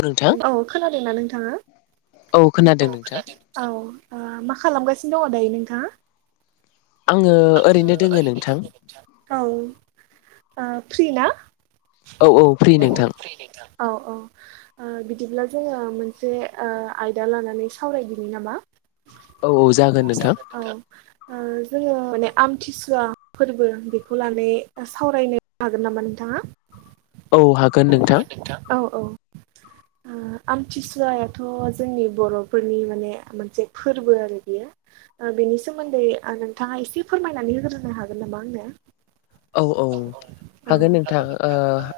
नोंथां औ खोनादों ना नोंथाङा औ खोनादों औ नोंथां खोनादों औ मा खालामगासिनो दङ दायो नोंथाङा? आङो ओरैनो दङ दे नोंथां औ औ फ्रि नोंथां । औ औ ओ बिदिब्ला जोङो मोनसे आयदा लानानै सावरायदिनि नामा । औ ओ जोङो माने आमथिसुवा फोरबो बेखौ लानानै सावरायनो हागोन नामा नोंथाङा । औ हागोन नोंथां । [inaudible] ओ आमथिसुवायाथ' जोंनि बर'फोरनि माने मोनसे फोरबो आरो बियो । ओ बेनि सोमोन्दै आ नोंथाङा एसे फोरमायनानै होग्रोनो हागोन नामा आंनो? औ औ हागोन औ नोंथां ओ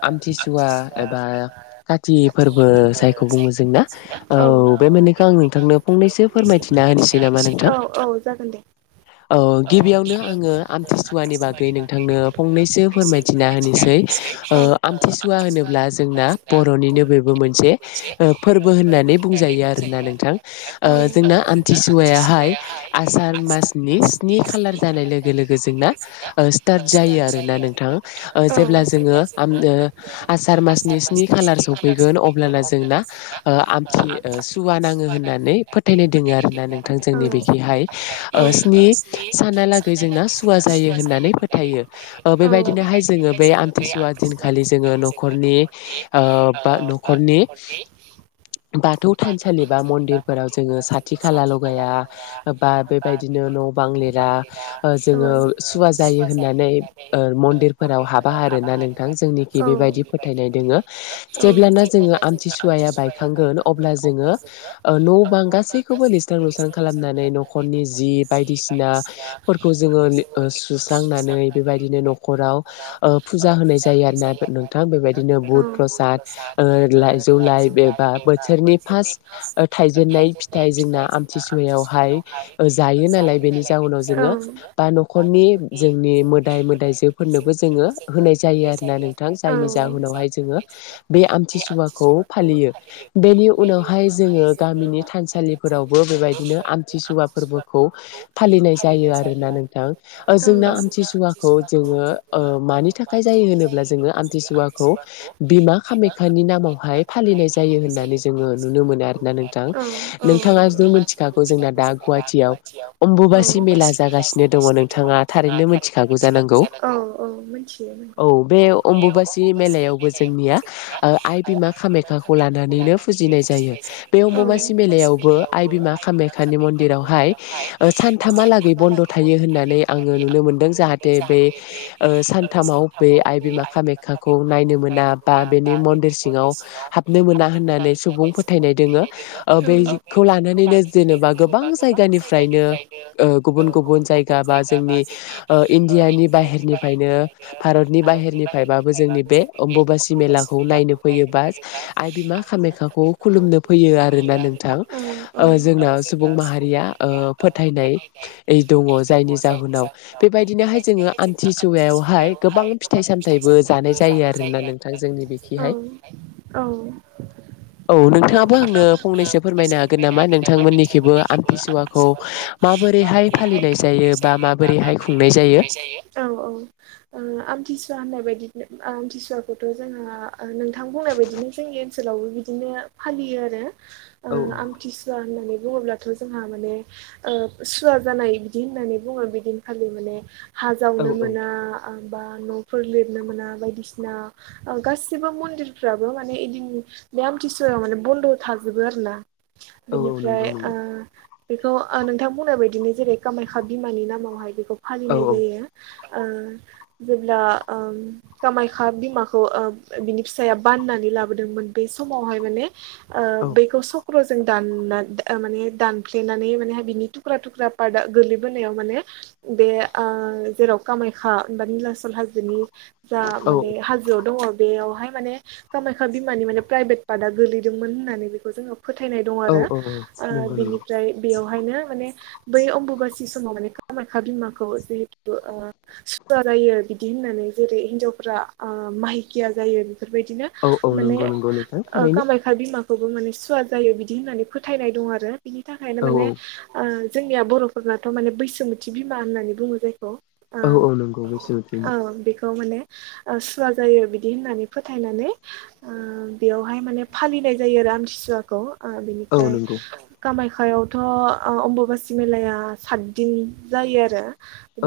आमथिसुवा एबा काथि फोरबो जायखौ बुंङो औ औ औ नोंथांनो फंनैसो फोरमायथिना होनोसै नामा नोंथां औ जागोन दे औ गिबियावनो आङो आमथिसुवानि बागै नों थांनो फंनैसो फोरमायथिना होनोसै औ आमथिसुवा होनोब्ला जोंना बर'नि नो बेबो मोनसे फोरबो होननानै बुंजायो आरो ना नोंथां ओ जोंना आमथिसुआ हाय आसार मासनि स्नि खालार जानाय लोगो लोगो जोंना स्टार्ट जायो आरो ना नोंथां ओ जेब्ला जोङो आम-आसार मासनि स्नि खालार सौ फैगोन अब्लाना जोंना ओ जोंना आमथि सुवा नाङो होननानै फोथायनाय दङ आरोना थां जोंनि बेखौहाय ओ स्नि सानालागै जोंना सुवा जायो होननानै फो थायो ओ बेबायदिनोहाय जोङो बे आमथिसुवा दिनखालि जोङो न'खरनि ओ बा न'खरनि बाथौ थानसालि बा मन्दिरफोराव जोङो साथि खाला लगाया बा बेबायदिनो न' बां लिरा । औ होननानै ओ मन्दिरफोराव हाबा आरोना नोंथां जोंनिखि बेबायदि फोथायनाय दोङो । जेब्लाना जोङो आमथिसुवाया बायखांगोन अब्ला जोङो ओ न' बां गासैखौबो लिबस्रां लुस्रां खालामनानै न'खरनि जि बायदिसिना फोरखौ जोङो सुखांनानै बेबायदिनो नख'राव ओ फुजा होनाय जायो आरोना नोंथां बेबायदिनो बुद फ्रसाद ओ लाइजौ लाइ एबा बोथोरनि फार्स्ट थाइजेननाय फिथाइ जों ना आमथिसुवायावहाय जायो नालाय बेनि जाउनाव जोङो बा न'खरनि जोंनि मोदाय मोदायजोफोरनोबो जोङो होनाय जायो आरोना नोंथां जायनि जाहोनावहाय जोङो बे आमथिसखौ फालियो बेनि उनावहाय जोङो [unintelligible] बेबायदिनो आमथिसुवा फोरबोखौ फालिनाय जायो आरोना नोंथां । ओ जोंना आमथिसुवाखौ ओ जोङो मानि थाखाय जायो होनोब्ला जोङो आमथिसुवाखौ बिमा खामाख्यानि नामावहाय फालिनाय जायो होननानै जोङो नुनो मोनो आरोना नोंथां । नोंथाङा जुदि मिथिखागौ जोंना दा गुवाहाटियाव अम्बुबासि मेला जागासिनो दङों नोंथाङा थारैनो मिथिखागौ जानांगौ औ औ मिथियो औ बे अम्बुबासि खौ जोंनिया ओ आइ बिमा खामेयाखौ लानानैनो फुजिनाय जायो बे अमबबासि मेल यावबो आइ बिमा खामायखानि मन्दिरावहाय ओ सानथामालागै बन्द' थायो होननानै आङो नुनो मोनदों जाहाथे बे ओ सानथामाव बे आइ बिमा कामाख्याखौ नायनो मोना दा बा बेनि मन्दिर सिङाव हाबनो मोना होननानै सुबुं फोथायनाय दङ [unintelligible] ओ बेखौ लानानै जेनेबा गोबां जायगानिफ्रायनो ओ गुबुन गुबुन जायगा बा नि ओ इण्डियानि बाहेरनिफायनो भारनि बाहेरनिफायबाबो बेनि जोंनि बे अबासि मेलाखौ नायनो फैयोबा आइ बिमा खामेख्याखौ खुलुमनो फैयो आरोना नोंथां ओ जोंना [unintelligible] यै दङ जायनि उनाव बेबायदिनोहाय जोङो आमथिसुवायावहाय गोबां फिथाइ सामथायाइबो जानाय जायो आरो ना [unintelligible] औ नोंथाङाबो आंनो औ नोंथाङाबो फंनैसो आंनो फोरमायनो फंनैसो फोरमायनो हागोन नामा नोंथांमोननिखिबो नोंथांमोननिखायबो आमथिसुवाखौ आमसिसुवाखौ माबोरैहाय फालिनाय जायो? [unintelligible] बा माबोरैहाय खुंनाय जायो? आमथिसुवाखौथ' जोंहा नोंथां बुंनाय बायदिनो जोंनि ओनसोलावबो बिदिनो फालियो आरो ओ औ आमथिसुवा होननानै बुङोब्लाथ' जोंहा माने ओ सुवा जानाय बिदि होननानै बुङो बिदिनखालि माने हा औ जावनो औ मोना बा न'फोर लिरनो मोना बायदिसिना गासिबो मन्दिरफ्राबो माने इदिन बे आमथिसुवायाव माने बन्द' थाजोबो आरोना औ औ बेनिफ्राय नंगौ ओ नंगौ बेखौ नोंथां बुंनाय बायदिनो जेरै कामाख्या बिमानि नामावहाय बेखौ औ फालिनाय औ जायो ओ जेब्ला ओ कामाख्या बिमाखौ ओ बिनि फिसाया बाननानै लादोंमोन बे समावहाय माने बेखौ सक्र'जों दान माने दानफ्लेनानै माने बिनि थुख्रा थुख्रा पार्ट आ गोलैबोन माने बे जेराव कामाख्या निलाचल हाजोनि जा औ माने हाजोआव दङ बेयावहाय माने कामाख्या बिमानि माने प्राइभेट पार्टा गोलैदोंमोन होननानै बेखौ जोङो फोथायनाय दं औ आरो औ ओ नंगौ नंगौ बिनिफ्राय बेयाव माने बै अम्बाबासि समाव माने कामाख्या बिमाखौ जिहेथु ओ सुवा जायो बिदि होननानै जेरै हिनजावफ्रा ओ माहिकिया जायो बेफोरबायदिनो औ औ माने नंगौ नंगौ नोंथां ओ थारैनो कामाख्या बिमा खौबो माने सुवा जायो बिदि होननानै फोथायनाय दं आरो बिनि थाखायनो औ माने औ ओ जोंनिया बर'फोराथ' माने बैसोमोथि बिमा होननानै बुङो जायखौ ओ औ औ नंगौ बैसोमुथिनि औ बेखौ माने ओ सुवा जायो बिदि होननानै फोथायनानै ओ बेयावहाय माने फालिनाय जायो आरो आमथिसुवाखौ ओ औ बिनिफ्राय नंगौ कामाख्या आव थ' अम्बाबासि मेलाया सातदिन जायो आरो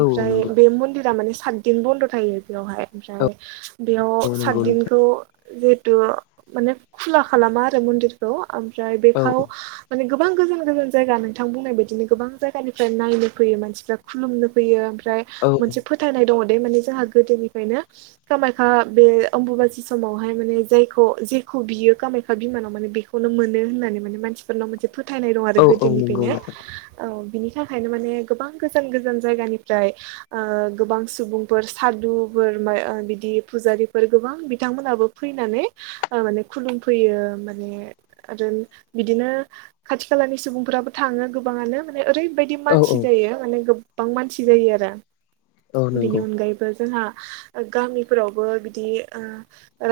औ औ नंगौ बे मन्दिरा माने सातदिन बन्द' थायो बेवहाय औ ओमफ्राय बेयाव औ नंगौ नोंथां सातदिनखौ जिहेथु माने खुला खालामा आरो मन्दिरखौ ओमफ्राय औ बेखौ माने गोबां गोजान गोजान जायगा नोंथां बुंनाय बायदिनो गोबां जायगानिफ्राय नायनो फैयो मानसिफ्रा खुलुमनो फैयो ओमफ्राय औ मोनसे फोथायनाय दङ माने जाहा गोदोनिफ्रायनो कामाख्या बे आमबा बासि समावहाय माने जायखौ जे खौ बियो कामाख्या बिमानाव माने बेखौनो मोनो होननानै माने मानसिफोरनाव मोनसे फोथायनाय दं आरो औ औ नंगौ गोदोनिफ्रायनो नोंथां औ बिनि थाखायनो माने गोबां गोजान गोजान जायगानिफ्राय ओ गोबां सुबुंफोर सादु फोर मा ओ बिदि फुजारिफोर गोबां बिथांमोनहाबो फैनानै ओ माने खुलुमफैयो माने आरो बिदिनो खाथि खालानि सुबुं फोराबो थाङो गोबाङानो माने ओरैबायदि औ मानसि औ जायो माने गोबां मानसि जायो आरो औ बेनि नंगौ अनगायैबो जोंहा गामिफोरावबो बिदि ओ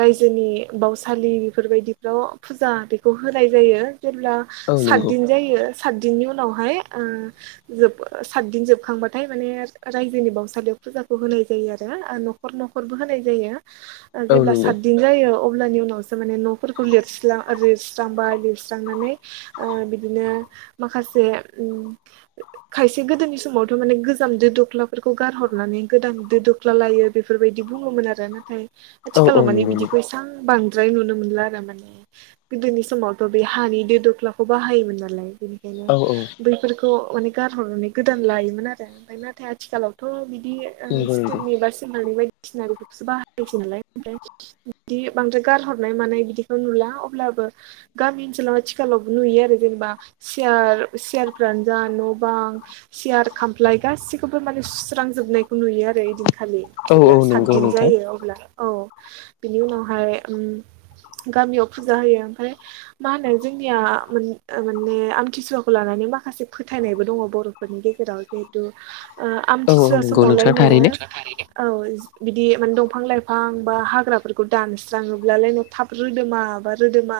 रायजोनि बावसालि बेफोरबायदिफ्राव फुजा बेखौ होनाय जायो जेब्ला औ नंगौ सातदिन जायो सातदिननि उनावहाय ओ जोब सातदिन जोबखांबाथाय माने रायजोनि बावउसालियाव फुजाखौ होनाय जायो आरो न'खर न'खरबो होनाय जायो ओ औ जेब्ला नंगौ सातदिन जायो अ अब्लानि उनावसो माने न'फोरखौ लिरस्ला लिरस्रांबाय, लिरस्रांनानै ओ बिदिनो माखासे उम खायसे गोदोनि समावथ' माने गोजाम दो दख्लाफोरखौ गारहरना नै गोदान दो दख्ला लायो बेफोरबायदि बुङोमोन आरो नाथाय औ औ आथिखालाव माने नंगौ नंगौ बिदिखौ एसां बां द्राय नुनो मोनला आरो माने। गोदोनि समावथ' बे हानि दो दख्लाखौ बाहायोमोन नालाय बि बेखायनो औ औ बैफोरखौ माने गारहरनानै गोदान लायोमोन आरो ओमफ्राय नाथाय आथिखालावथ' बि दि ओ नंगौ नंगौ स्टिलनि बा सिलभारनि बाय सिना बेफोरखौसो बाहायसै नालाय ओमफ्राय बिदि बांद्राय गारहरनाय मानाय बिदिखौ नुला। अब्ला बो गामि ओनसोलाव आथिखालावबो नुयो आरो जेनेबा सियार सियारफ्रानो जा न' बां सियार खामफ्लाय गासिखौबो माने सुस्रां जो जोबनायखौ नुयो आरो ओइदिनखालि औ औ जेब्ला नंगौ सातदिन नोंथां जायो अब्ला। औ बिनि उनावहाय उम गामियाव फुजा होयो ओमफाय मा होनो जोंनिया मोन माने ने आमथिसुवाखौ लानानै माखासे फोथायनायबो दङ बर'फोरनि गेजेराव। जिहेतु ओ औ औ आमथिसुवा नंगौ नोंथां समावलायनो थारैनो औ बिदि माने दंफां लाइफां बा हाग्राफोरखौ दानस्राङोब्लालाय नो थाब रोदोमा माबा रोदोमा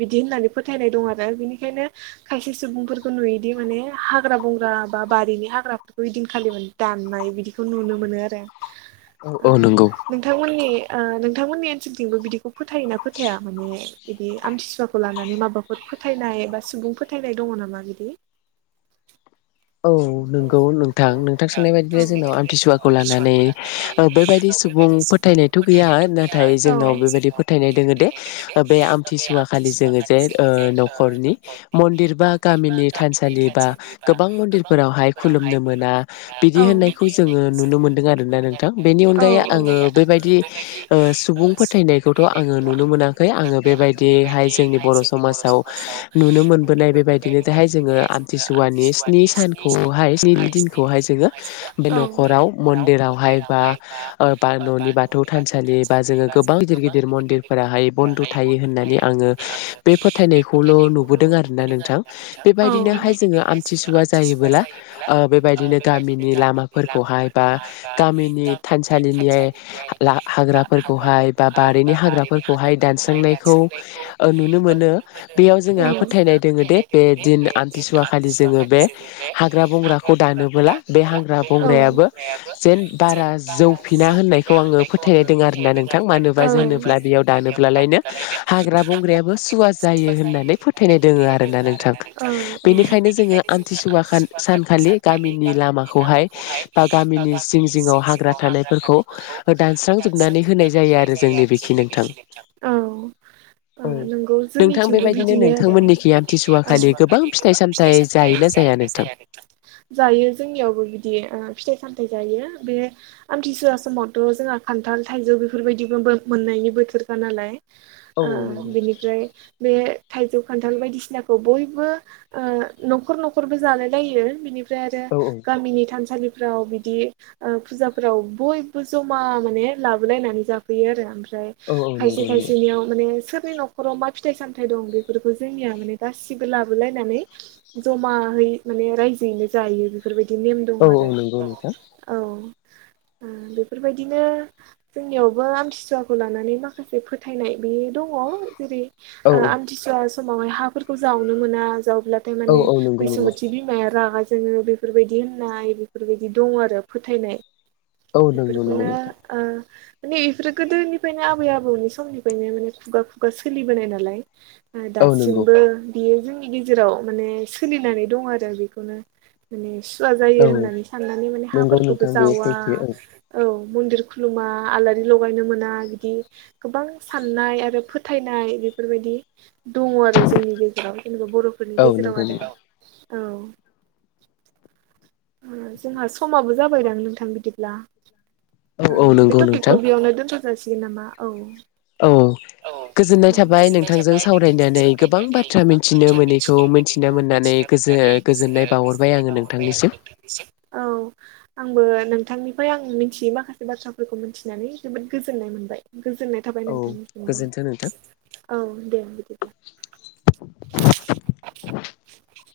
बिदि होननानै फोथायनाय दं आरो बिनिखायनो खायसे सुबुंफोरखौ नुयोदि माने हाग्रा बंग्रा बा बारिनि हाग्राफोरखौ ओइदिनखालि माने दा नाय बिदिखौ नुनो मोनो आरो। औ ओ औ नंगौ नोंथांमोननि ओ नोंथांमोननि ओनसोलथिंबो बिदिखौ फोथायोना फोथाया माने बिदि आमतसुवाखौ लानानै माबाफोर फोथायनाय बा सुबुं फोथायनाय दङ नामा बिदि? औ नोंगौ नोंथां। नोंथां सोंनाय बादिनो जोंनाव आमथिसुवाखौ लानानै ओ बेबायदि सु बुं फोथायनायथ' गैया। नाथाय जोंनाव बेबायदि फोथायनाय दोङो दे जोंनिफोरावहाय बे आमथिसुवा खालि जोङो जे ओ नख'रनि मन्दिर बा गामिनि थानसालि बा गोबां बां मन्दिरफोरा हाय खुलुमनो मोना बिदि होननायखौ जोङो नुनो मोनदों आरोना नोंथां। बेनि अनगायै आङो बेबायदि ओ सुबुं फोथायनायखौथ' आङो नुनो मोनाखै आङो बेबायदिहाय जोंनि बर' समाजाव नुनो मोनबोनाय बेबायदिनो दाय जोङो आमथिसुवानि स्नि खौहाय स्नि दिनखौहाय जोङो बे नख'राव मन्दिरावहाय बा ओ बा न'नि बाथौ थानसालि बा जोङो गोबां गिदिर गिदिर मन्दिरफोराहाय बन्द थायो होननानै आङो बे फोथायनायखौल' नुबोदों आरोना नोंथां। बेबायदिनोहाय जोङो आमथिसुवा जायोबोला ओ बेबायदिनो गामिनि लामाफोरखौहाय बा गामिनि थानसालि नि हाग्राफोरखौहाय बा बारिनि हाग्राफोरखौहाय दानस्रांनायखौ ओ नुनो मोनो बेयाव जोंहा फोथायनाय दोङो दे बे दिन आमथिसुवा खालि जोङो बे हाग्रा बंग्राराखौ दानबोला बे हाग्रा बंग्रायाबो जेन बारा जौ फिना होननायखौ आङो फोथायनायदों आरोना नोंथां। मानोबा जो होनोब्ला बेयाव दानोब्लालायनो हाग्रा बंग्रायाबो सुवा जायोनानै फोथायनाय दोङो आरोना नोंथां। नोंथां। बेनिखायनो जोङो आमथिसुवा खान सानखालि गामिनि लामाखौहाय बा गामिनि जिं जिङाव हाग्रा था औ। होनाय जायो आरो ओ जोंनि बेखि नोंथां नोंगौ औ जोंनिथिंबो नोंथां बेबायदिनो बिदिनो नोंथांमोननिखि आमथिसुवा आरो खालि गोबां फिथाइ सामथाइ औ। जायोना जाया नोंथां? जायो जोंनियावबो बिदि ओ फिथाइ सामथाइ जायो। बे आमथिसुवा समावथ' जोंहा खान्थाल थाइजौ बेफोरबायदिबोबो मोननाय बिनि बोथोरखा नालाय। औ ओ नंगौ बिनिफ्राय बे थाइजौ खान्थाल बायदिसिनाखौ बयबो ओ नख'र नख'रबो जालाय लायो। बिनि फ्राय आरो औ गामिनि थानसालि फ्राव, बिदि फुजाफोराव बयबो जमा माने लाबोलायनानै जाफैयो आरो ओमफ्राय ओमफ्राय औ औ खायसे नंगौ नंगौ खायसेनियाव माने सोर नि नख'राव मा फिथाइ सामथाइ दं बेफोरखौ जोंनिया माने गासिबो लाबोलायनानै जमाहै माने रायजोयैनो जायो बेफोरबायदि नेम दङ औ औ आरो नंगौ नोंथां औ। बेफोरबायदिनो जोंनियावबो आमथिसुवाखौ लानानै माखासे फोथायनाय बेयो दङ जेरै औ ओ आमथिसुवा समावहाय हाफोरखौ जावनो मोना जावब्ला औ माने औ नंगौ नंगौ बैसम'थि बिमाया रागा जोङो बेफोरबायदि होननाय बेफोरबायदि दं आरो फोथायनाय औ नंगौ नंगौ बेफोरखौनो नोंथां ओ माने बेफोरो गोदोनिफ्रायनो आबै आबौनि समनिफ्रायनो माने खुगा खुगा सोलिबोनाय नालाय औ नंगौ दासिमबो बेयो जोंनि गेजेराव माने सोलिनानै दं आरो बेखौनो माने सुवा जायो औ होननानै साननानै माने नंगौ हाफोरखौबो नोंथां बेयो जावा सैथो औ औ मन्दिर खुलुमा आलारि लगायनो मोना बिदि गोबां साननाय आरो फोथायनाय बेफोरबायदि दङ आरो जोंनि गेजेराव जेनबा बर'फोरनि औ गेजेराव नंगौ नंगौ आरो औ जोंहा समाबो जाबायदां नोंथां बिदिब्ला औ ओ औ बे नंगौ टपिकखौ नोंथां बेयावनो दोनथ' जासिगोन नामा औ औ गोजोननाय औ थाबाय नोंथांजों सावरायनानै गोबां बाथ्रा मिथिनो मोनैखौ मिन्थिनो मोननानै गोजो नानै बावहरबाय गोजोननाय आङो बहरबाय आं नोंथांनिसिम नोंथांनिसिम औ आंबो नोंथांनिफ्राय आं मिथियै माखासे बाथ्राफोरखौ मिथिनानै जोबोद गोजोन नाय मोनबाय गोजोननाय थाबाय औ नोंथांनिसिमबो गोजोन्थों नोंथां। औ दे बिदिब्ला [unintelligible]